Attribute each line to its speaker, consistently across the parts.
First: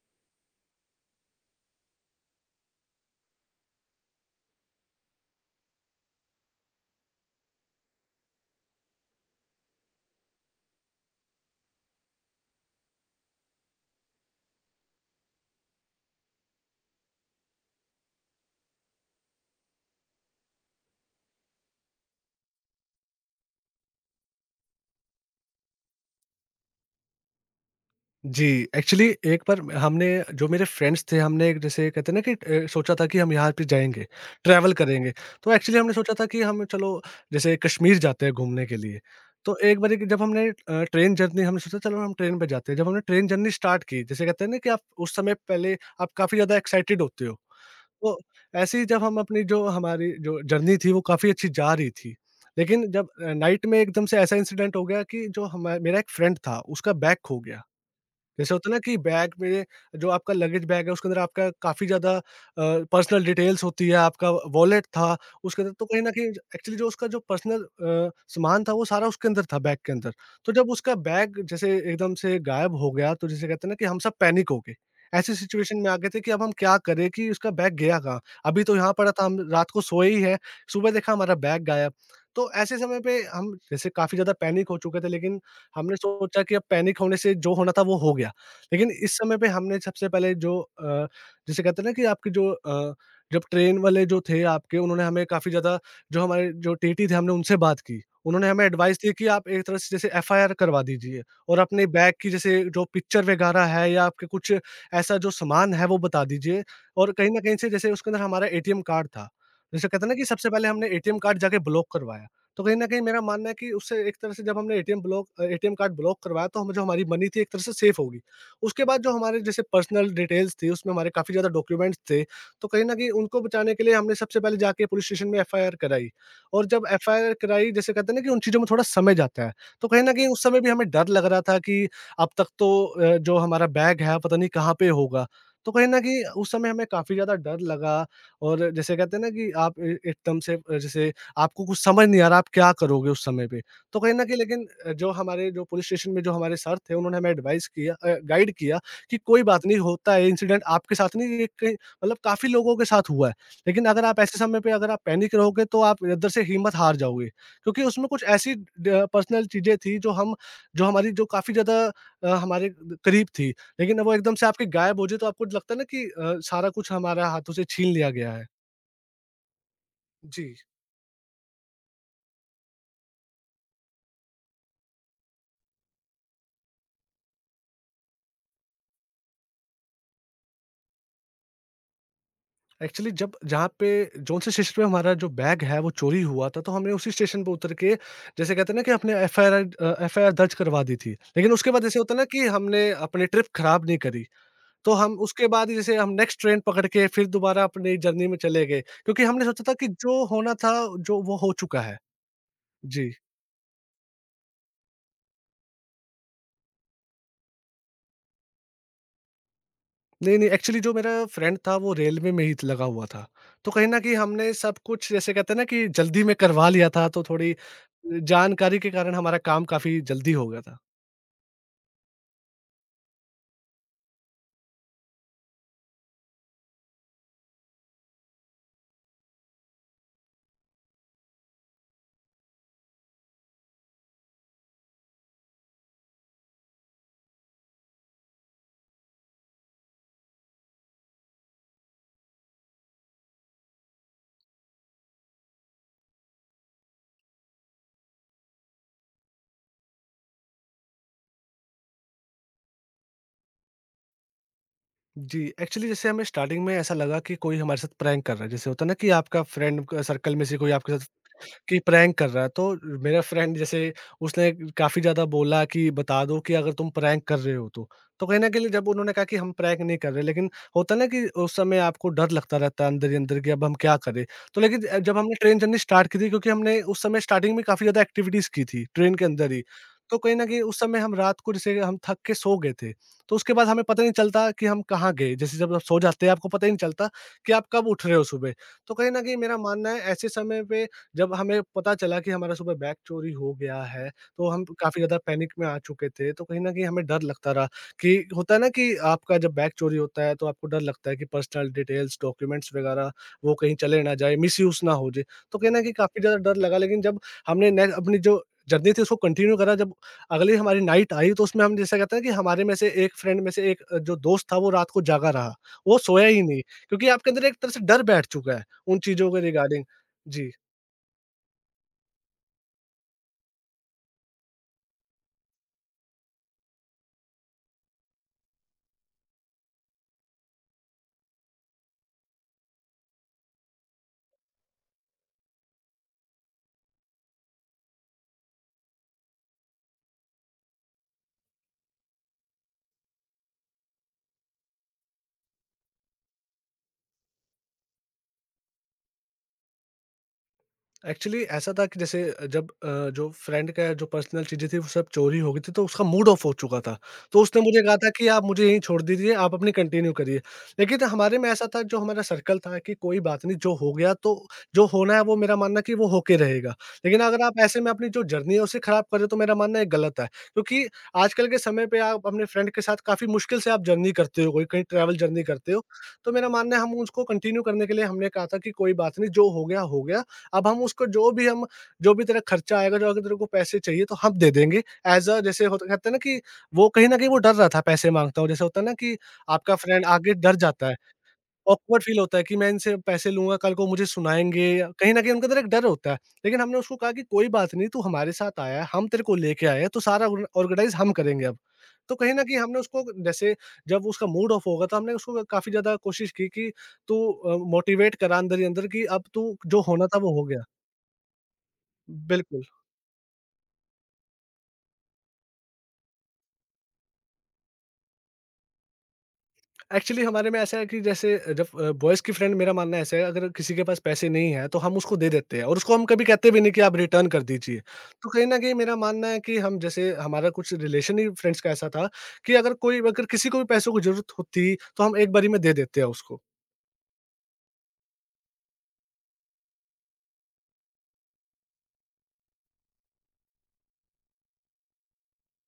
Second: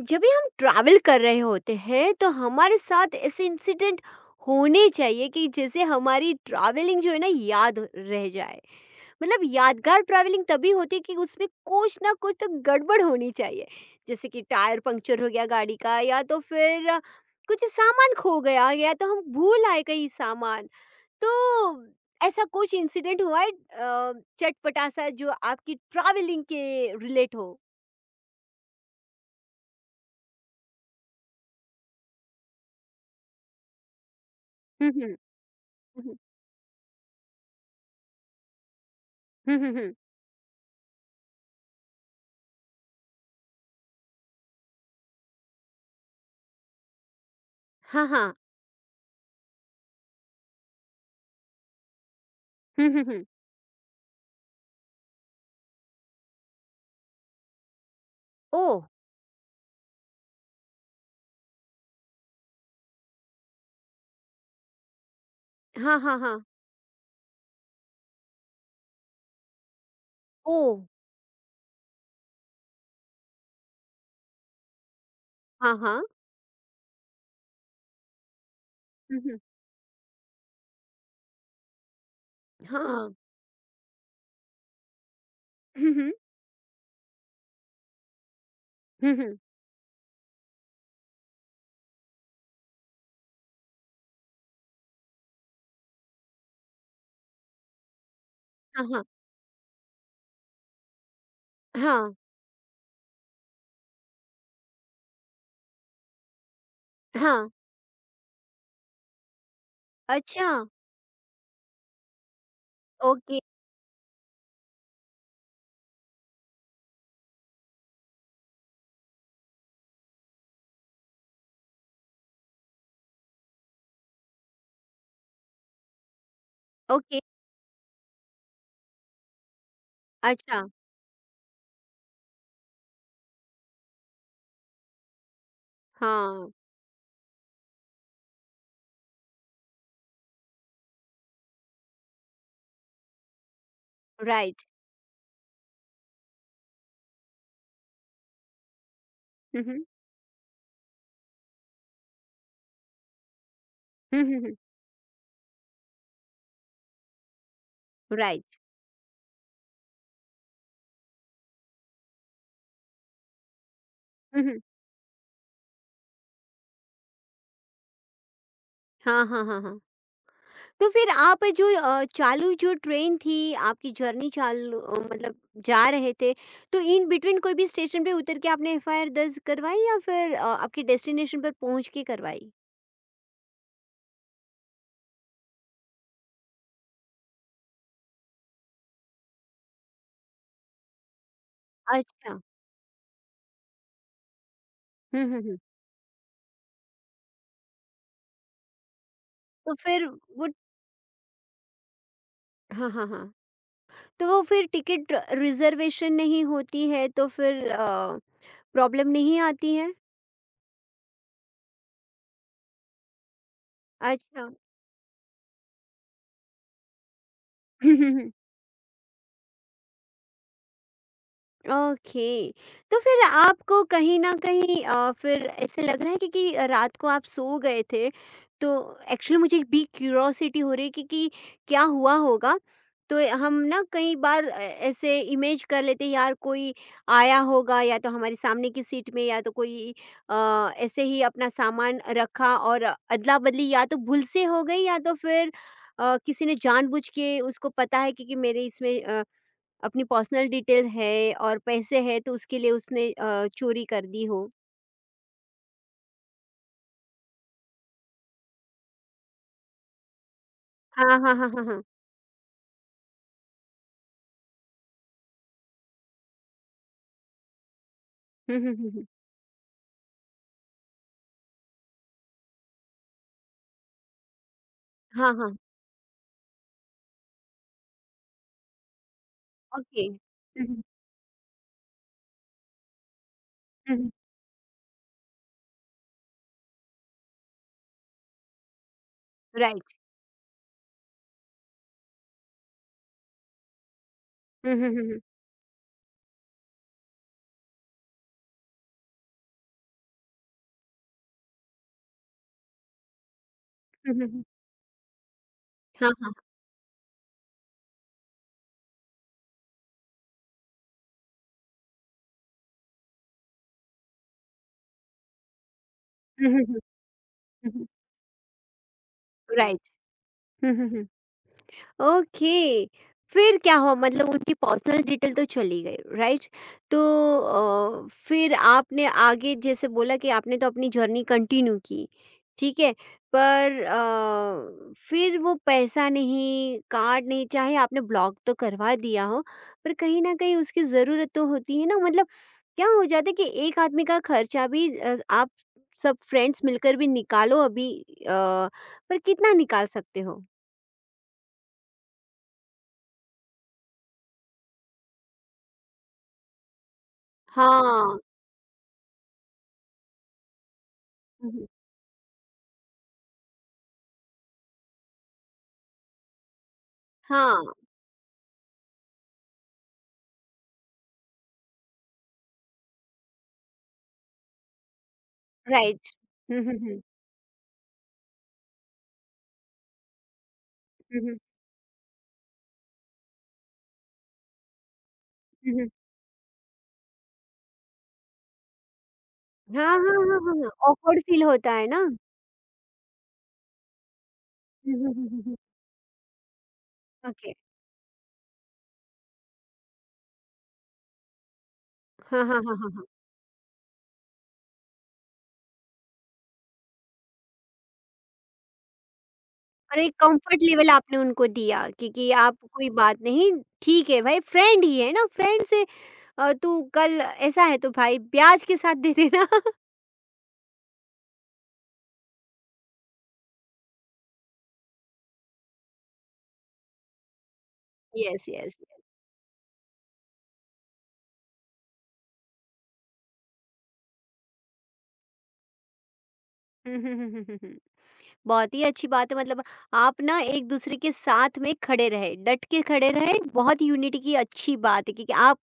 Speaker 1: जब भी हम ट्रैवल कर रहे होते हैं तो हमारे साथ ऐसे इंसिडेंट होने चाहिए कि जैसे हमारी ट्रैवलिंग जो है ना रह जाए। मतलब यादगार ट्रैवलिंग तभी होती है कि उसमें कुछ ना कुछ तो गड़बड़ होनी चाहिए। जैसे कि टायर पंक्चर हो गया गाड़ी का, या तो फिर कुछ सामान खो गया, या तो हम भूल आए कहीं सामान। तो ऐसा कुछ इंसिडेंट हुआ है चटपटा सा, जो आपकी ट्रैवलिंग के रिलेट हो।
Speaker 2: जी, एक्चुअली एक बार हमने जो मेरे फ्रेंड्स थे, हमने एक जैसे कहते हैं ना कि सोचा था कि हम यहाँ पे जाएँगे, ट्रैवल
Speaker 1: हम्म हम्म
Speaker 2: करेंगे। तो एक्चुअली हमने सोचा
Speaker 1: हम्म
Speaker 2: था कि हम चलो जैसे कश्मीर जाते हैं घूमने के लिए। तो
Speaker 1: हम्म हम्म
Speaker 2: एक
Speaker 1: हम्म।
Speaker 2: बारी कि जब हमने ट्रेन जर्नी हमने सोचा चलो हम ट्रेन पे जाते हैं। जब हमने ट्रेन जर्नी स्टार्ट की, जैसे कहते हैं ना कि आप उस समय पहले आप काफ़ी ज़्यादा एक्साइटेड होते हो।
Speaker 1: हाँ
Speaker 2: तो
Speaker 1: हाँ।
Speaker 2: ऐसे ही जब हम अपनी जो हमारी जो जर्नी थी वो काफ़ी अच्छी जा रही थी।
Speaker 1: हुँ,
Speaker 2: लेकिन
Speaker 1: हुँ,
Speaker 2: जब
Speaker 1: हुँ।
Speaker 2: नाइट में एकदम से ऐसा इंसिडेंट हो गया कि जो हमा मेरा एक फ्रेंड था, उसका बैग खो गया। जैसे होता है
Speaker 1: ओह!
Speaker 2: ना कि बैग में जो आपका लगेज बैग है उसके अंदर आपका काफ़ी ज़्यादा पर्सनल डिटेल्स होती है, आपका वॉलेट था, उसके अंदर तो
Speaker 1: हाँ,
Speaker 2: कहीं न
Speaker 1: हाँ,
Speaker 2: कहीं
Speaker 1: हाँ।
Speaker 2: एक्चुअली जो उसका जो पर्सनल सामान था वो सारा उसके अंदर था बैग के अंदर। तो जब
Speaker 1: ओह!
Speaker 2: उसका बैग जैसे एकदम से गायब हो गया तो जिसे कहते हैं ना कि हम सब पैनिक हो गए। ऐसी
Speaker 1: हाँ,
Speaker 2: सिचुएशन में आ
Speaker 1: हाँ।
Speaker 2: गए थे कि अब हम क्या करें कि उसका बैग गया कहाँ? अभी तो यहाँ पड़ा
Speaker 1: हुँ,
Speaker 2: था,
Speaker 1: हुँ।
Speaker 2: हम रात को सोए ही हैं, सुबह देखा हमारा बैग गायब। तो ऐसे समय पे
Speaker 1: हाँ।
Speaker 2: हम जैसे काफ़ी ज़्यादा पैनिक हो चुके थे, लेकिन
Speaker 1: हुँ,
Speaker 2: हमने
Speaker 1: हुँ।
Speaker 2: सोचा कि अब पैनिक होने से जो होना था वो हो गया। लेकिन
Speaker 1: हुँ,
Speaker 2: इस
Speaker 1: हुँ।
Speaker 2: समय पे हमने सबसे पहले जो जिसे कहते हैं ना कि आपकी जो जब ट्रेन वाले जो थे आपके उन्होंने हमें काफ़ी ज़्यादा जो हमारे जो टीटी थे हमने उनसे बात की। उन्होंने हमें
Speaker 1: हाँ,
Speaker 2: एडवाइस
Speaker 1: हाँ।
Speaker 2: दी कि आप एक तरह से जैसे एफआईआर करवा दीजिए, और अपने
Speaker 1: हाँ,
Speaker 2: बैग की जैसे जो पिक्चर वगैरह है या आपके कुछ ऐसा जो सामान है वो बता दीजिए। और कहीं न
Speaker 1: हाँ।
Speaker 2: कहीं से जैसे उसके अंदर हमारा एटीएम कार्ड था। जैसे कहते हैं ना कि
Speaker 1: अच्छा,
Speaker 2: सबसे पहले हमने एटीएम कार्ड जाके ब्लॉक करवाया। तो कहीं न कहीं मेरा
Speaker 1: ओके,
Speaker 2: मानना है कि उससे एक तरह से जब हमने एटीएम कार्ड ब्लॉक करवाया, तो हमें जो हमारी मनी थी एक तरह से सेफ हो गई। उसके बाद जो हमारे जैसे पर्सनल डिटेल्स थी, उसमें हमारे काफ़ी ज़्यादा डॉक्यूमेंट्स थे, तो कहीं न कहीं उनको बचाने के लिए हमने सबसे पहले जाके पुलिस स्टेशन में एफआईआर कराई, और जब
Speaker 1: ओके।
Speaker 2: एफआईआर कराई, जैसे कहते हैं ना कि उन चीज़ों में थोड़ा समय जाता है, तो कहीं न कहीं उस
Speaker 1: अच्छा,
Speaker 2: समय भी हमें डर लग रहा था कि अब तक तो जो हमारा बैग है पता नहीं कहाँ पे होगा। तो कहीं न कहीं
Speaker 1: हाँ,
Speaker 2: उस समय हमें काफ़ी ज़्यादा डर लगा। और जैसे कहते हैं ना कि आप ए एकदम से जैसे आपको कुछ समझ नहीं आ रहा, आप क्या करोगे उस समय पे? तो कहीं न कहीं
Speaker 1: राइट।
Speaker 2: लेकिन जो हमारे जो पुलिस स्टेशन में जो हमारे सर थे, उन्होंने हमें एडवाइस किया, गाइड किया कि कोई
Speaker 1: हुँ,
Speaker 2: बात नहीं,
Speaker 1: हुँ।
Speaker 2: होता है इंसिडेंट, आपके साथ नहीं ये कई मतलब काफ़ी लोगों के साथ हुआ है। लेकिन अगर आप
Speaker 1: हुँ,
Speaker 2: ऐसे
Speaker 1: हुँ, हुँ।
Speaker 2: समय पे अगर आप पैनिक रहोगे तो आप अंदर से हिम्मत हार जाओगे। क्योंकि उसमें कुछ ऐसी
Speaker 1: राइट।
Speaker 2: ड पर्सनल चीज़ें थी जो हम जो हमारी जो काफ़ी ज़्यादा हमारे करीब थी। लेकिन वो एकदम
Speaker 1: हुँ,
Speaker 2: से
Speaker 1: हुँ।
Speaker 2: आपके गायब हो जाए तो आपको लगता है ना कि सारा कुछ हमारा हाथों से छीन लिया गया है।
Speaker 1: हाँ, हाँ, हाँ, हाँ।
Speaker 2: जी।
Speaker 1: तो फिर आप जो चालू जो ट्रेन थी, आपकी जर्नी चालू, मतलब जा रहे थे, तो इन बिटवीन कोई भी स्टेशन पे उतर के आपने एफआईआर दर्ज करवाई, या फिर आपके डेस्टिनेशन पर पहुँच के करवाई?
Speaker 2: एक्चुअली जब जहाँ पे जौन से स्टेशन पे हमारा जो बैग है वो चोरी हुआ था, तो हमने उसी स्टेशन पे उतर के जैसे कहते हैं ना कि अपने एफआईआर दर्ज करवा दी थी। लेकिन उसके बाद जैसे होता है ना
Speaker 1: अच्छा।
Speaker 2: कि हमने अपनी ट्रिप खराब नहीं करी, तो हम
Speaker 1: हुँ, हुँ,
Speaker 2: उसके
Speaker 1: हुँ।
Speaker 2: बाद जैसे हम नेक्स्ट ट्रेन पकड़ के फिर दोबारा अपनी जर्नी में चले गए, क्योंकि हमने सोचा था
Speaker 1: तो
Speaker 2: कि
Speaker 1: फिर
Speaker 2: जो
Speaker 1: वो
Speaker 2: होना था, जो वो हो चुका है।
Speaker 1: हाँ, हाँ,
Speaker 2: जी।
Speaker 1: हाँ। तो वो फिर टिकट रिज़र्वेशन नहीं होती है तो फिर प्रॉब्लम नहीं आती है?
Speaker 2: नहीं, नहीं, एक्चुअली जो मेरा फ्रेंड था वो रेलवे में ही त लगा हुआ था। तो कहीं न कहीं
Speaker 1: अच्छा।
Speaker 2: हमने सब कुछ जैसे कहते हैं ना कि जल्दी में करवा लिया था, तो थोड़ी जानकारी के कारण हमारा काम काफ़ी जल्दी हो गया था।
Speaker 1: ओके। तो फिर आपको कहीं न कहीं फिर ऐसे लग रहा है कि रात को आप सो गए थे, तो एक्चुअली मुझे एक बिग क्यूरियोसिटी हो रही है कि क्या हुआ होगा? तो हम ना कई बार ऐसे इमेज कर लेते हैं यार, कोई आया होगा या तो हमारे सामने की सीट में या तो कोई अ, ऐसे ही अपना सामान रखा और अदला-बदली या तो भूल से हो गई, या तो फिर किसी ने जानबूझ के उसको पता है कि मेरे इसमें अपनी पर्सनल डिटेल है और पैसे हैं, तो उसके लिए उसने चोरी कर दी हो।
Speaker 2: जी, एक्चुअली जैसे हमें स्टार्टिंग में ऐसा लगा कि कोई हमारे साथ प्रैंक कर रहा है। जैसे होता है ना कि आपका फ्रेंड क सर्कल में से कोई आपके
Speaker 1: हाँ,
Speaker 2: साथ
Speaker 1: हाँ, हाँ, हाँ,
Speaker 2: कि
Speaker 1: हाँ।
Speaker 2: प्रैंक कर रहा है। तो मेरा फ्रेंड जैसे उसने काफ़ी ज़्यादा बोला कि बता दो कि अगर तुम प्रैंक कर रहे हो तो। तो कहीं न
Speaker 1: हुँ,
Speaker 2: कहीं
Speaker 1: हुँ,
Speaker 2: जब
Speaker 1: हुँ, हुँ।
Speaker 2: उन्होंने कहा कि हम प्रैंक नहीं कर रहे, लेकिन होता है ना कि उस समय आपको डर लगता रहता है अंदर ही अंदर कि अब हम क्या करें? तो लेकिन जब
Speaker 1: हाँ,
Speaker 2: हमने
Speaker 1: हाँ,
Speaker 2: ट्रेन जर्नी स्टार्ट की थी, क्योंकि हमने उस समय स्टार्टिंग में काफ़ी ज़्यादा एक्टिविटीज़ की थी ट्रेन के अंदर ही।
Speaker 1: ओके।
Speaker 2: तो कहीं न कहीं
Speaker 1: हुँ,
Speaker 2: उस
Speaker 1: हुँ,
Speaker 2: समय हम रात को जैसे हम थक के सो गए थे। तो उसके बाद हमें
Speaker 1: हुँ,
Speaker 2: पता
Speaker 1: हुँ,
Speaker 2: नहीं चलता कि हम कहाँ गए? जैसे जब आप सो जाते हैं आपको पता ही नहीं चलता कि आप कब उठ रहे हो सुबह। तो कहीं न कहीं मेरा मानना
Speaker 1: राइट।
Speaker 2: है ऐसे समय पे जब हमें पता चला कि हमारा सुबह बैग चोरी हो गया है, तो हम
Speaker 1: हुँ, हुँ,
Speaker 2: काफ़ी
Speaker 1: हुँ,
Speaker 2: ज़्यादा
Speaker 1: हुँ।
Speaker 2: पैनिक में आ चुके थे, तो कहीं न कहीं हमें डर लगता रहा कि होता है ना कि आपका जब बैग चोरी होता है, तो आपको डर लगता है कि पर्सनल डिटेल्स, डॉक्यूमेंट्स वगैरह वो कहीं चले
Speaker 1: हुँ,
Speaker 2: ना
Speaker 1: हुँ,
Speaker 2: जाएँ,
Speaker 1: हुँ।
Speaker 2: मिसयूज़ ना हो जाए। तो कहीं न कहीं
Speaker 1: हाँ,
Speaker 2: काफ़ी
Speaker 1: हाँ।
Speaker 2: ज़्यादा डर लगा, लेकिन जब हमने ने अपनी जो जर्नी थी उसको कंटिन्यू करा, जब अगली हमारी नाइट आई, तो उसमें हम जैसे कहते हैं कि हमारे में से एक फ्रेंड में से एक जो दोस्त था वो रात को जागा रहा, वो सोया ही
Speaker 1: हुँ,
Speaker 2: नहीं,
Speaker 1: हुँ, हुँ।
Speaker 2: क्योंकि आपके अंदर एक तरह
Speaker 1: हुँ,
Speaker 2: से
Speaker 1: हुँ,
Speaker 2: डर बैठ चुका है, उन चीज़ों के
Speaker 1: राइट।
Speaker 2: रिगार्डिंग। जी।
Speaker 1: हुँ, हुँ, हुँ। ओके। फिर क्या हुआ? मतलब उनकी पर्सनल डिटेल तो चली गई, राइट। तो फिर आपने आगे जैसे बोला कि आपने तो अपनी जर्नी कंटिन्यू की, ठीक है। पर फिर वो पैसा नहीं, कार्ड नहीं, चाहे आपने ब्लॉक तो करवा दिया हो, पर कहीं ना कहीं उसकी ज़रूरत तो होती है ना। मतलब क्या हो जाता है कि एक आदमी का खर्चा भी, आप सब फ्रेंड्स मिलकर भी निकालो अभी, पर कितना निकाल सकते हो?
Speaker 2: एक्चुअली ऐसा था कि जैसे जब जो फ्रेंड का जो पर्सनल चीज़ें थी वो सब चोरी हो गई थी, तो उसका मूड ऑफ हो चुका था। तो उसने मुझे कहा था
Speaker 1: हाँ।
Speaker 2: कि आप मुझे यहीं छोड़ दीजिए, आप अपनी कंटिन्यू करिए। लेकिन हमारे में ऐसा था, जो हमारा सर्कल था कि कोई बात नहीं, जो हो गया, तो जो होना है वो मेरा मानना है कि वो होके रहेगा। लेकिन अगर आप
Speaker 1: हाँ,
Speaker 2: ऐसे में अपनी जो जर्नी है उसे ख़राब कर रहे हो तो मेरा मानना है ये गलत है। क्योंकि आजकल के समय पे आप अपने फ्रेंड के साथ काफ़ी मुश्किल से आप जर्नी करते हो, कोई कहीं ट्रैवल जर्नी करते हो।
Speaker 1: राइट।
Speaker 2: तो मेरा
Speaker 1: हुँ,
Speaker 2: मानना
Speaker 1: हुँ,
Speaker 2: है हम
Speaker 1: हुँ।
Speaker 2: उसको कंटिन्यू करने के लिए हमने कहा था कि कोई बात नहीं, जो हो गया, हो गया। अब हम उसको
Speaker 1: हुँ, हुँ।
Speaker 2: जो भी तेरा खर्चा आएगा, जो अगर तेरे को पैसे चाहिए तो हम दे देंगे। ऐज़ अ जैसे
Speaker 1: हुँ,
Speaker 2: होता
Speaker 1: हुँ।
Speaker 2: कहते हैं ना कि वो कहीं न कहीं वो डर रहा था पैसे माँगता हूँ। जैसे होता है ना कि आपका
Speaker 1: हाँ,
Speaker 2: फ्रेंड
Speaker 1: हाँ,
Speaker 2: आगे
Speaker 1: हाँ, हाँ,
Speaker 2: डर
Speaker 1: हाँ।
Speaker 2: जाता है,
Speaker 1: ऑकवर्ड फील होता है
Speaker 2: ऑकवर्ड
Speaker 1: ना?
Speaker 2: फ़ील होता है कि मैं इनसे पैसे लूँगा, कल को मुझे सुनाएँगे।
Speaker 1: हुँ, हुँ,
Speaker 2: कहीं न
Speaker 1: हुँ,
Speaker 2: कहीं
Speaker 1: हुँ,
Speaker 2: उनके
Speaker 1: हुँ।
Speaker 2: अंदर एक डर होता है। लेकिन हमने उसको कहा कि कोई
Speaker 1: ओके।
Speaker 2: बात नहीं, तू हमारे साथ आया है, हम तेरे को लेके आए हैं, तो सारा ऑर्गेनाइज़ हम करेंगे अब। तो कहीं न
Speaker 1: हाँ, हाँ,
Speaker 2: कहीं
Speaker 1: हाँ,
Speaker 2: हमने
Speaker 1: हाँ, हाँ।
Speaker 2: उसको जैसे जब उसका मूड ऑफ होगा तो हमने उसको काफ़ी ज़्यादा कोशिश की कि तू मोटिवेट करा अंदर ही अंदर कि अब तू जो
Speaker 1: और
Speaker 2: होना
Speaker 1: एक
Speaker 2: था वो हो
Speaker 1: कम्फर्ट
Speaker 2: गया।
Speaker 1: लेवल आपने उनको दिया कि आप
Speaker 2: बिल्कुल।
Speaker 1: कोई बात नहीं, ठीक है भाई, फ्रेंड ही है ना, फ्रेंड से। तू कल ऐसा है तो भाई ब्याज के साथ दे देना।
Speaker 2: एक्चुअली हमारे में ऐसा है कि जैसे जब बॉयज़ की फ्रेंड मेरा मानना ऐसा है अगर किसी के पास पैसे नहीं है तो हम उसको दे देते हैं, और उसको हम कभी कहते भी नहीं कि आप रिटर्न कर दीजिए। तो कहीं
Speaker 1: यस,
Speaker 2: न
Speaker 1: यस,
Speaker 2: कहीं मेरा
Speaker 1: यस।
Speaker 2: मानना है कि हम जैसे हमारा कुछ रिलेशन ही फ्रेंड्स का ऐसा था कि अगर कोई अगर किसी को भी पैसों की ज़रूरत होती तो हम एक बारी में दे देते हैं उसको।
Speaker 1: हुँ, हुँ, हुँ, हुँ, हुँ, हुँ। बहुत ही अच्छी बात है। मतलब आप ना एक दूसरे के साथ में खड़े रहे, डट के खड़े रहे, बहुत यूनिटी की अच्छी बात है, क्योंकि आप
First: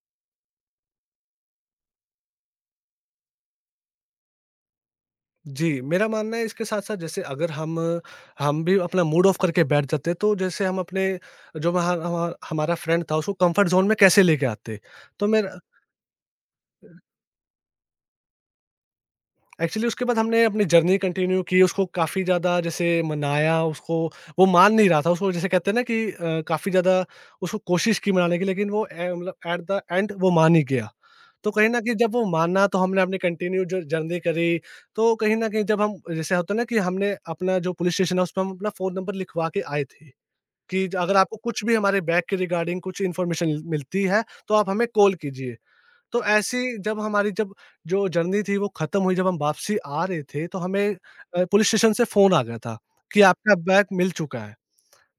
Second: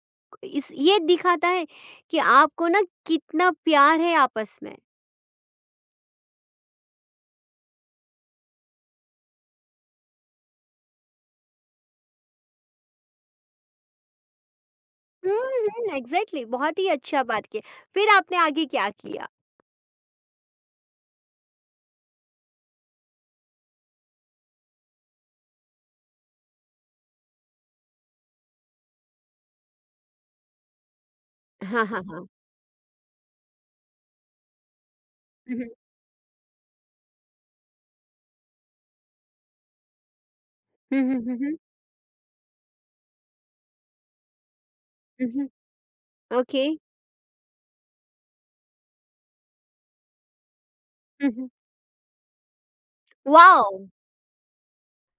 Speaker 1: इस ये दिखाता है कि आपको ना कितना प्यार है आपस में।
Speaker 2: जी, मेरा मानना है इसके साथ-साथ जैसे अगर हम भी अपना मूड ऑफ करके बैठ जाते तो जैसे हम अपने जो वहाँ हमारा फ्रेंड था उसको कम्फर्ट ज़ोन में कैसे लेके आते। तो
Speaker 1: हुँ,
Speaker 2: मेरा
Speaker 1: हुँ, एग्ज़ैक्टली। बहुत ही अच्छा बात की। फिर आपने आगे क्या किया?
Speaker 2: एक्चुअली उसके बाद हमने अपनी जर्नी कंटिन्यू की, उसको काफ़ी ज़्यादा जैसे मनाया, उसको वो मान नहीं रहा था, उसको जैसे कहते हैं ना कि काफ़ी ज़्यादा उसको कोशिश की मनाने की, लेकिन वो ए मतलब एट द एंड वो मान ही गया। तो कहीं न
Speaker 1: हाँ,
Speaker 2: कहीं
Speaker 1: हाँ,
Speaker 2: जब वो
Speaker 1: हाँ।
Speaker 2: माना तो हमने अपनी कंटिन्यू जो जर्नी करी, तो कहीं न
Speaker 1: हुँ,
Speaker 2: कहीं
Speaker 1: हुँ।
Speaker 2: जब हम जैसे होता है ना कि हमने अपना जो पुलिस स्टेशन है उसमें हम अपना फ़ोन नंबर लिखवा के आए थे, कि
Speaker 1: हुँ,
Speaker 2: अगर
Speaker 1: हुँ, हुँ,
Speaker 2: आपको
Speaker 1: हुँ।
Speaker 2: कुछ भी हमारे बैग के रिगार्डिंग कुछ इन्फॉर्मेशन मिलती है, तो आप हमें कॉल
Speaker 1: हुँ, हुँ।
Speaker 2: कीजिए। तो
Speaker 1: ओके।
Speaker 2: ऐसी जब हमारी जब जो जर्नी थी वो खत्म हुई, जब हम वापसी आ रहे थे, तो हमें
Speaker 1: हुँ, हुँ।
Speaker 2: पुलिस स्टेशन से फ़ोन आ गया था कि आपका
Speaker 1: वॉव!
Speaker 2: बैग मिल चुका है।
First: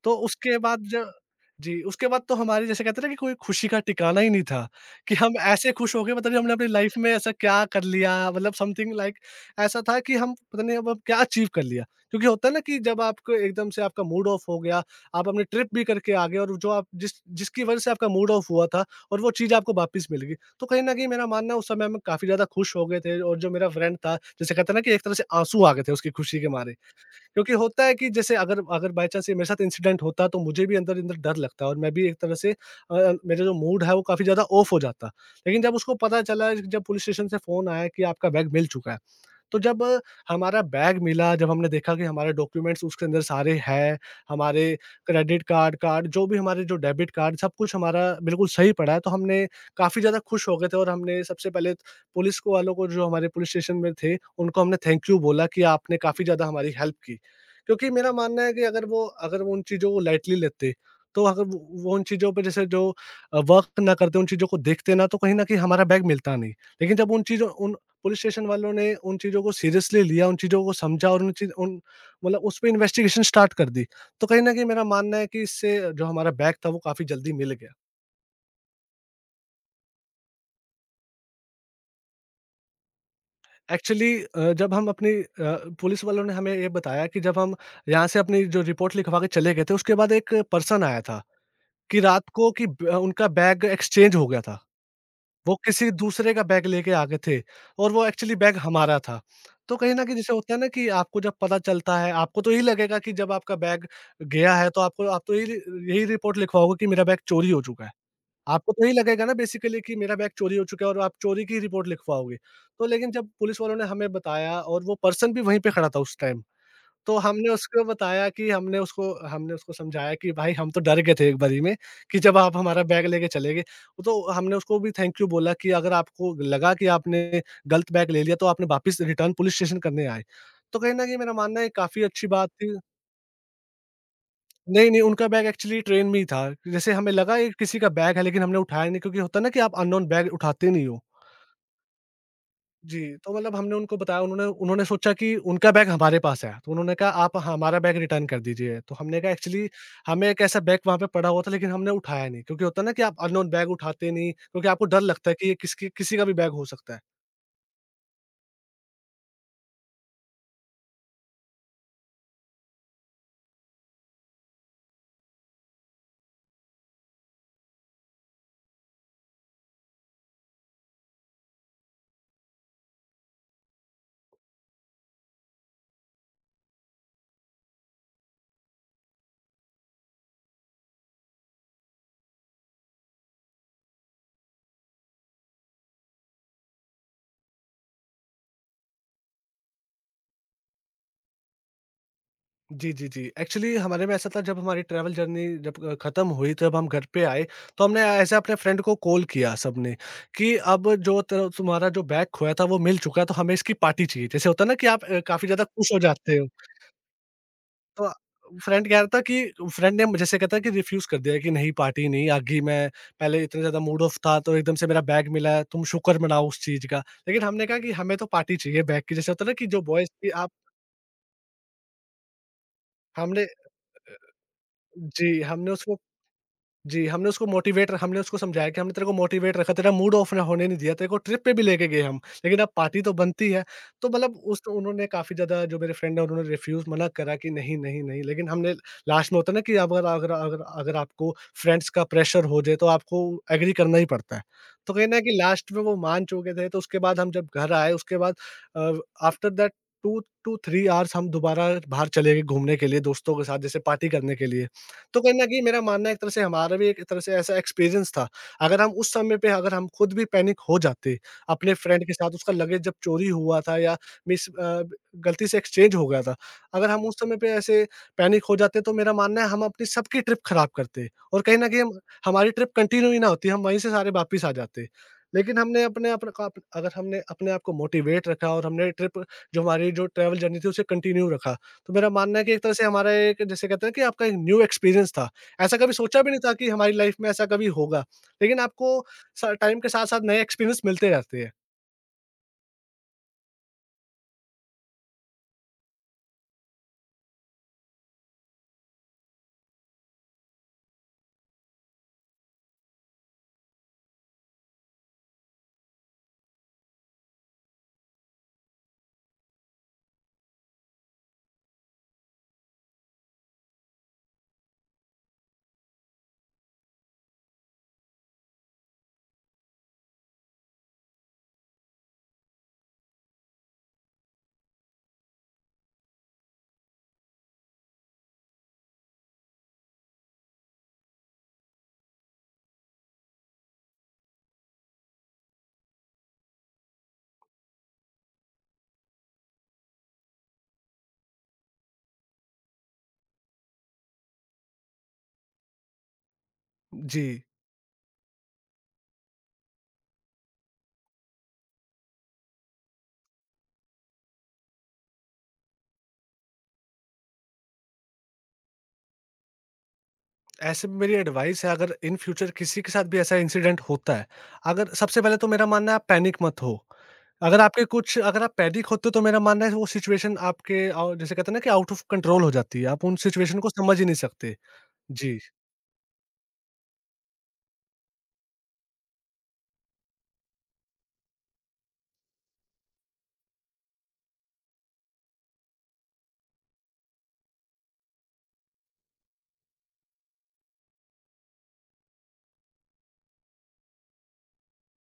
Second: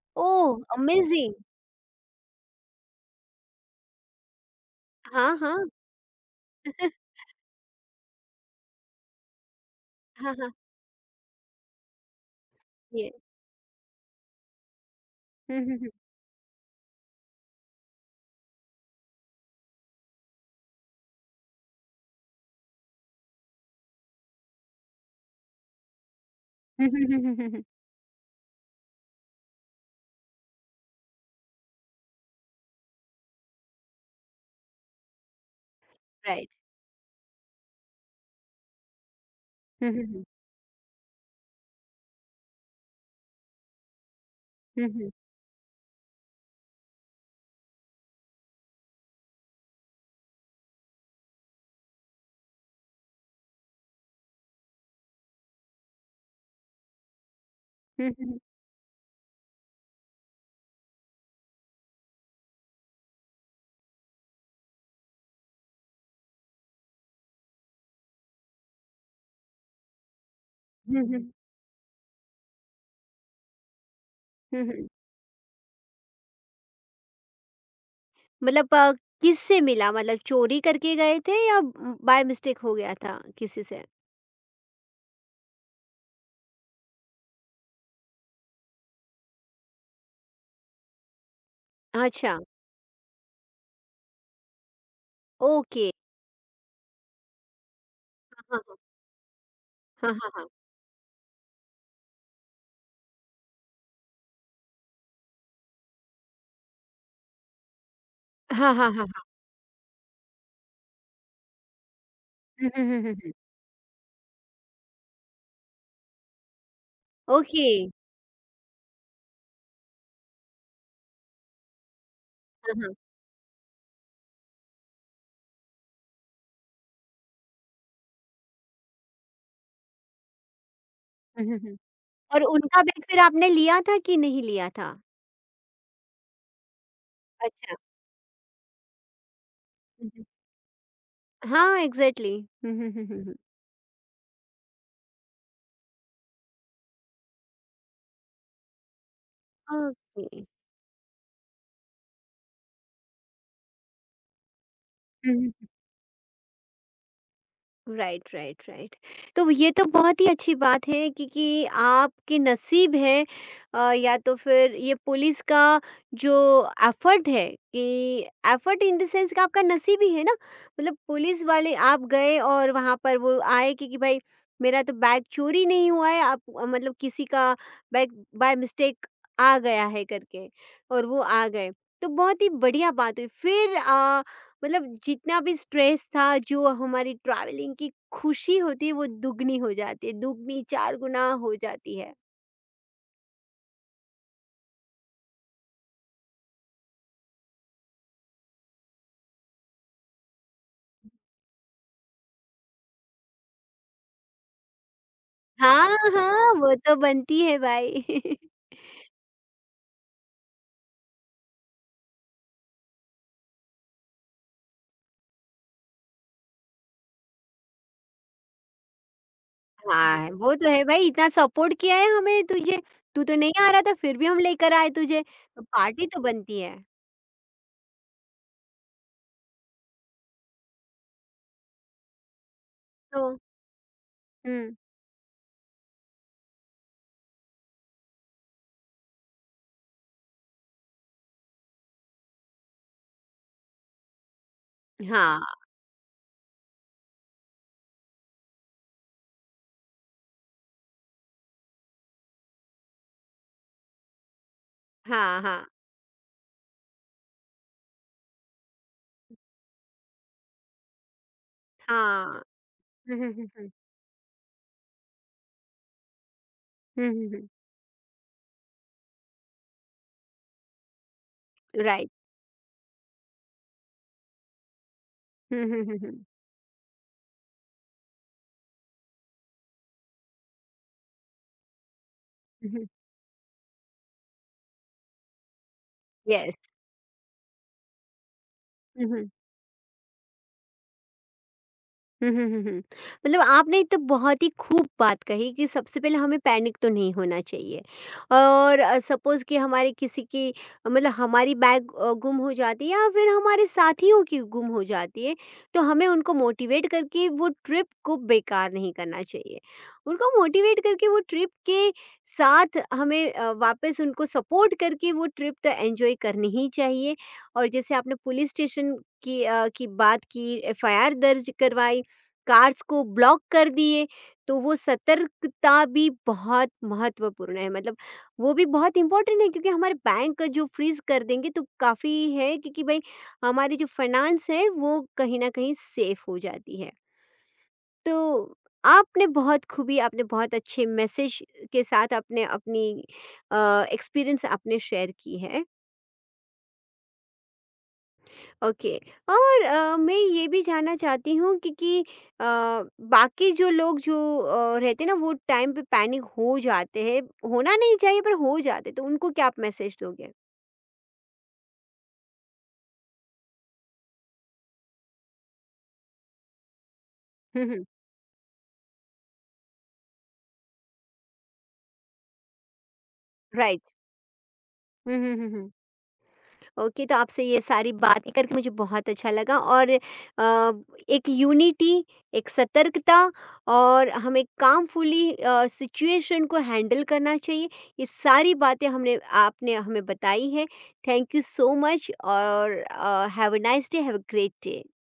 Speaker 2: तो उसके
Speaker 1: ओह!
Speaker 2: बाद ज
Speaker 1: अमेज़िंग।
Speaker 2: जी, उसके बाद तो हमारी जैसे कहते हैं ना कि कोई खुशी का ठिकाना ही नहीं था, कि हम
Speaker 1: हाँ, हाँ।
Speaker 2: ऐसे खुश हो गए, पता नहीं हमने अपनी लाइफ़ में ऐसा क्या कर लिया, मतलब समथिंग लाइक ऐसा था कि
Speaker 1: हाँ,
Speaker 2: हम
Speaker 1: हाँ।
Speaker 2: पता नहीं अब हम क्या अचीव कर लिया। क्योंकि होता है ना कि जब
Speaker 1: ये
Speaker 2: आपको एकदम से आपका मूड ऑफ हो गया, आप अपनी
Speaker 1: हुँ,
Speaker 2: ट्रिप
Speaker 1: हुँ,
Speaker 2: भी
Speaker 1: हुँ।
Speaker 2: करके आ गए, और जो आप जिसकी वज़ह से आपका मूड ऑफ हुआ था और वो चीज़ आपको वापस मिल गई। तो कहीं न कहीं मेरा मानना है उस समय हम काफ़ी ज़्यादा खुश हो गए थे, और जो मेरा फ्रेंड था, जैसे कहते हैं ना कि एक तरह से आँसू आ गए थे उसकी खुशी के मारे।
Speaker 1: हुँ, हुँ, हुँ, हुँ, हुँ,
Speaker 2: क्योंकि
Speaker 1: हुँ।
Speaker 2: होता है कि जैसे अगर अगर बाय चांस ये मेरे साथ इंसिडेंट होता, तो मुझे भी अंदर-अंदर डर लगता, और मैं भी एक तरह से मेरा जो मूड है वो काफ़ी ज़्यादा ऑफ हो जाता। लेकिन जब उसको पता
Speaker 1: राइट।
Speaker 2: चला, जब पुलिस स्टेशन से फ़ोन आया कि आपका बैग मिल चुका है, तो जब
Speaker 1: हुँ, हुँ, हुँ।
Speaker 2: हमारा बैग मिला, जब हमने देखा कि हमारे डॉक्यूमेंट्स उसके अंदर सारे हैं, हमारे
Speaker 1: हुँ, हुँ।
Speaker 2: क्रेडिट कार्ड कार्ड जो भी हमारे, जो डेबिट कार्ड, सब कुछ हमारा बिल्कुल सही पड़ा है, तो हमने काफ़ी ज़्यादा खुश हो गए थे। और हमने सबसे पहले पुलिस को, वालों को जो हमारे पुलिस स्टेशन में थे, उनको हमने थैंक यू बोला कि आपने काफ़ी ज़्यादा हमारी हेल्प की। क्योंकि
Speaker 1: हुँ,
Speaker 2: मेरा
Speaker 1: हुँ।
Speaker 2: मानना है कि अगर वो उन चीज़ों को लाइटली लेते, तो अगर वो उन चीज़ों पे जैसे जो वर्क ना करते, उन चीज़ों को देखते ना, तो कहीं न कहीं हमारा बैग मिलता नहीं। लेकिन जब उन पुलिस स्टेशन वालों ने उन चीज़ों को सीरियसली लिया, उन चीज़ों को
Speaker 1: हुँ,
Speaker 2: समझा,
Speaker 1: हुँ।
Speaker 2: और उन चीज़ उन मतलब उस पे इन्वेस्टिगेशन स्टार्ट कर दी। तो कहीं न
Speaker 1: हुँ,
Speaker 2: कहीं मेरा
Speaker 1: हुँ।
Speaker 2: मानना है कि इससे जो हमारा बैग था वो काफ़ी जल्दी मिल गया।
Speaker 1: मतलब किससे मिला? मतलब चोरी करके गए थे या बाय मिस्टेक हो गया था किसी से?
Speaker 2: एक्चुअली जब हम अपनी अ, पुलिस वालों ने हमें ये बताया कि जब हम यहाँ से अपनी जो रिपोर्ट लिखवा के चले गए थे, उसके बाद एक पर्सन आया था कि रात
Speaker 1: अच्छा,
Speaker 2: को कि ब उनका बैग एक्सचेंज हो गया था। वो
Speaker 1: ओके।
Speaker 2: किसी दूसरे का बैग लेके आ गए थे, और वो एक्चुअली बैग
Speaker 1: हाँ,
Speaker 2: हमारा था। तो कहीं न
Speaker 1: हाँ,
Speaker 2: कहीं
Speaker 1: हाँ,
Speaker 2: जैसे
Speaker 1: हाँ।
Speaker 2: होता है ना कि आपको जब पता चलता है, आपको तो यही लगेगा कि जब आपका बैग गया है, तो आपको आप तो यही यही रिपोर्ट लिखवाओगे कि मेरा बैग चोरी हो चुका है।
Speaker 1: हाँ,
Speaker 2: आपको तो
Speaker 1: हाँ,
Speaker 2: यही
Speaker 1: हाँ, हाँ।
Speaker 2: लगेगा ना बेसिकली कि मेरा बैग चोरी हो चुका है, और आप चोरी की रिपोर्ट लिखवाओगे।
Speaker 1: हुँ, हुँ,
Speaker 2: तो
Speaker 1: हुँ,
Speaker 2: लेकिन
Speaker 1: हुँ,
Speaker 2: जब
Speaker 1: हुँ।
Speaker 2: पुलिस वालों ने हमें बताया, और वो पर्सन भी वहीं पे खड़ा था उस टाइम। तो हमने
Speaker 1: ओके।
Speaker 2: उसको बताया कि हमने उसको समझाया कि भाई हम तो डर गए थे एक बारी में, कि जब आप
Speaker 1: हाँ,
Speaker 2: हमारा
Speaker 1: हाँ।
Speaker 2: बैग लेके चले गए। तो हमने उसको भी थैंक यू बोला कि अगर आपको लगा कि आपने गलत बैग ले लिया, तो आपने वापस रिटर्न पुलिस स्टेशन करने आए। तो कहीं न कहीं मेरा
Speaker 1: हुँ, हुँ,
Speaker 2: मानना है
Speaker 1: हुँ।
Speaker 2: काफ़ी अच्छी
Speaker 1: और
Speaker 2: बात थी।
Speaker 1: उनका बैग फिर आपने लिया था कि नहीं लिया
Speaker 2: नहीं,
Speaker 1: था?
Speaker 2: नहीं, उनका बैग एक्चुअली ट्रेन में ही था। जैसे हमें लगा ये
Speaker 1: अच्छा।
Speaker 2: किसी का बैग है, लेकिन हमने उठाया नहीं, क्योंकि होता है ना कि आप अननोन
Speaker 1: हुँ, हुँ।
Speaker 2: बैग उठाते नहीं हो।
Speaker 1: हाँ, एग्ज़ैक्टली। हुँ, हुँ,
Speaker 2: जी,
Speaker 1: हुँ, हुँ,
Speaker 2: तो
Speaker 1: हुँ।
Speaker 2: मतलब हमने उनको बताया, उन्होंने उन्होंने सोचा कि उनका बैग हमारे पास है, तो उन्होंने कहा आप हमारा बैग रिटर्न कर दीजिए। तो हमने कहा एक्चुअली
Speaker 1: ओके।
Speaker 2: हमें एक ऐसा बैग वहाँ पे पड़ा हुआ था, लेकिन हमने उठाया नहीं, क्योंकि होता है ना कि आप अननोन बैग उठाते नहीं, क्योंकि आपको डर लगता
Speaker 1: हुँ,
Speaker 2: है कि
Speaker 1: हुँ।
Speaker 2: ये किसकी किसी का भी बैग हो सकता है।
Speaker 1: Right, right, right. तो ये तो बहुत ही अच्छी बात है कि आपके नसीब है, या तो फिर ये पुलिस का जो एफर्ट है, कि एफर्ट इन द सेंस का आपका नसीब ही है ना। मतलब पुलिस वाले आप गए और वहाँ पर वो आए कि भाई मेरा तो बैग चोरी नहीं हुआ है, आप मतलब किसी का बैग बाय मिस्टेक आ गया है करके, और वो आ गए, तो बहुत ही बढ़िया बात हुई फिर। मतलब जितना भी स्ट्रेस था, जो हमारी ट्रैवलिंग की खुशी होती है वो दुगनी हो जाती है, दुगनी, चार गुना हो जाती है।
Speaker 2: जी, जी, जी। एक्चुअली हमारे में ऐसा था, जब हमारी ट्रैवल जर्नी जब खत्म हुई, तब हम घर पे आए, तो हमने ऐसे अपने फ्रेंड को कॉल किया सबने कि अब जो त तुम्हारा जो बैग खोया था वो मिल चुका है, तो हमें इसकी पार्टी चाहिए। जैसे होता है ना कि आप काफ़ी ज़्यादा
Speaker 1: हाँ।
Speaker 2: खुश हो जाते हो।
Speaker 1: हाँ, वो तो बनती है भाई।
Speaker 2: तो फ्रेंड कह रहा था कि फ्रेंड ने जैसे कहता है कि रिफ्यूज़ कर दिया कि नहीं, पार्टी नहीं, आगे मैं पहले इतना ज़्यादा मूड ऑफ था, तो एकदम से मेरा बैग मिला है, तुम शुक्र मनाओ उस चीज़ का। लेकिन हमने कहा कि हमें तो पार्टी चाहिए बैग की, जैसे होता है ना कि जो बॉयज़
Speaker 1: हाँ,
Speaker 2: की आप
Speaker 1: वो तो है भाई, इतना सपोर्ट किया है हमें तुझे, तू तो
Speaker 2: हमने
Speaker 1: नहीं आ रहा था फिर भी हम लेकर आए तुझे,
Speaker 2: जी,
Speaker 1: तो
Speaker 2: हमने उसको
Speaker 1: पार्टी तो बनती है।
Speaker 2: जी, हमने उसको समझाया कि हमने तेरे को मोटिवेट रखा, तेरा मूड ऑफ ना होने नहीं दिया, तेरे को ट्रिप पे भी लेके गए हम, लेकिन अब पार्टी तो
Speaker 1: तो
Speaker 2: बनती है। तो मतलब उस
Speaker 1: हुँ।
Speaker 2: उन्होंने काफ़ी ज़्यादा, जो मेरे फ्रेंड हैं उन्होंने रिफ्यूज़ मना करा कि नहीं, नहीं, नहीं। लेकिन हमने लास्ट में, होता है ना कि अगर अगर अगर अगर आपको फ्रेंड्स का प्रेशर हो जाए, तो आपको एग्री करना ही पड़ता है। तो कहीं न कहीं
Speaker 1: हाँ,
Speaker 2: लास्ट में वो मान चुके थे, तो उसके बाद हम जब घर आए, उसके बाद uh, after that 2 to 3 hours हम दोबारा बाहर चले गए घूमने के लिए दोस्तों के साथ, जैसे पार्टी करने के लिए। तो कहीं
Speaker 1: हाँ,
Speaker 2: न कहीं
Speaker 1: हाँ,
Speaker 2: मेरा मानना है एक तरह से हमारा भी एक तरह से ऐसा एक्सपीरियंस था। अगर हम उस समय पे, अगर हम खुद भी पैनिक हो जाते, अपने फ्रेंड के साथ
Speaker 1: हाँ।
Speaker 2: उसका लगेज जब
Speaker 1: हुँ,
Speaker 2: चोरी
Speaker 1: हुँ, हुँ,
Speaker 2: हुआ
Speaker 1: हुँ,
Speaker 2: था, या मिस अ, गलती से एक्सचेंज हो गया था। अगर
Speaker 1: हुँ,
Speaker 2: हम उस
Speaker 1: हुँ,
Speaker 2: समय
Speaker 1: हुँ,
Speaker 2: पे ऐसे पैनिक हो जाते, तो मेरा मानना है हम अपनी सबकी ट्रिप खराब करते, और कहीं न कहीं हम
Speaker 1: राइट।
Speaker 2: हमारी ट्रिप कंटिन्यू ही ना होती, हम वहीं से सारे वापिस आ जाते। लेकिन
Speaker 1: हुँ,
Speaker 2: हमने
Speaker 1: हुँ, हुँ,
Speaker 2: अपने आप,
Speaker 1: हुँ,
Speaker 2: अगर हमने अपने आप को मोटिवेट रखा और हमने ट्रिप जो हमारी, जो ट्रैवल जर्नी थी उसे कंटिन्यू रखा। तो मेरा मानना है कि एक
Speaker 1: हुँ,
Speaker 2: तरह से
Speaker 1: हुँ,
Speaker 2: हमारा एक, जैसे कहते हैं कि आपका एक न्यू एक्सपीरियंस था। ऐसा कभी सोचा भी नहीं था
Speaker 1: येस।
Speaker 2: कि हमारी लाइफ़ में ऐसा कभी होगा। लेकिन आपको
Speaker 1: हुँ, हुँ।
Speaker 2: स टाइम के साथ-साथ नए एक्सपीरियंस मिलते रहते हैं।
Speaker 1: हुँ, हुँ, हुँ, हुँ। मतलब आपने तो बहुत ही खूब बात कही कि सबसे पहले हमें पैनिक तो नहीं होना चाहिए, और सपोज़ कि हमारे किसी की, मतलब हमारी बैग गुम हो जाती है, या फिर हमारे साथियों की गुम हो जाती है, तो हमें उनको मोटिवेट करके वो ट्रिप को बेकार नहीं करना चाहिए। उनको मोटिवेट करके वो ट्रिप के साथ हमें वापस उनको सपोर्ट करके वो ट्रिप तो एन्जॉय करनी ही चाहिए। और जैसे आपने पुलिस स्टेशन की बात की, एफआईआर दर्ज करवाई, कार्स को ब्लॉक कर दिए, तो वो सतर्कता भी बहुत महत्वपूर्ण है। मतलब वो भी बहुत इम्पोर्टेंट है, क्योंकि हमारे बैंक का जो फ्रीज कर देंगे तो काफ़ी है, क्योंकि भाई हमारी जो फाइनेंस है वो कहीं ना कहीं सेफ हो जाती है। तो आपने बहुत खूबी, आपने बहुत अच्छे मैसेज के साथ आपने अपनी एक्सपीरियंस आपने शेयर की है।
Speaker 2: जी,
Speaker 1: ओके। और मैं ये भी जानना चाहती हूँ कि बाकी जो लोग जो रहते हैं ना, वो टाइम पे पैनिक हो जाते हैं, होना नहीं चाहिए, पर हो जाते, तो उनको क्या आप मैसेज दोगे?
Speaker 2: ऐसे में मेरी एडवाइस है, अगर इन फ्यूचर किसी के साथ भी ऐसा इंसिडेंट होता है, अगर सबसे पहले तो मेरा मानना है आप पैनिक मत हो। अगर
Speaker 1: हुँ, हुँ,
Speaker 2: आपके कुछ अगर आप पैनिक होते हो, तो मेरा मानना है वो सिचुएशन आपके औ जैसे कहते हैं ना कि आउट ऑफ कंट्रोल हो जाती है। आप उन सिचुएशन को
Speaker 1: राइट।
Speaker 2: समझ ही नहीं सकते।
Speaker 1: हुँ, हुँ, हुँ,
Speaker 2: जी।
Speaker 1: हुँ। ओके। तो आपसे ये सारी बातें करके मुझे बहुत अच्छा लगा, और एक यूनिटी, एक सतर्कता, और हमें कामफुली सिचुएशन को हैंडल करना चाहिए, ये सारी बातें हमने, आपने हमें बताई है। थैंक यू सो मच, और have a nice day, have a great day.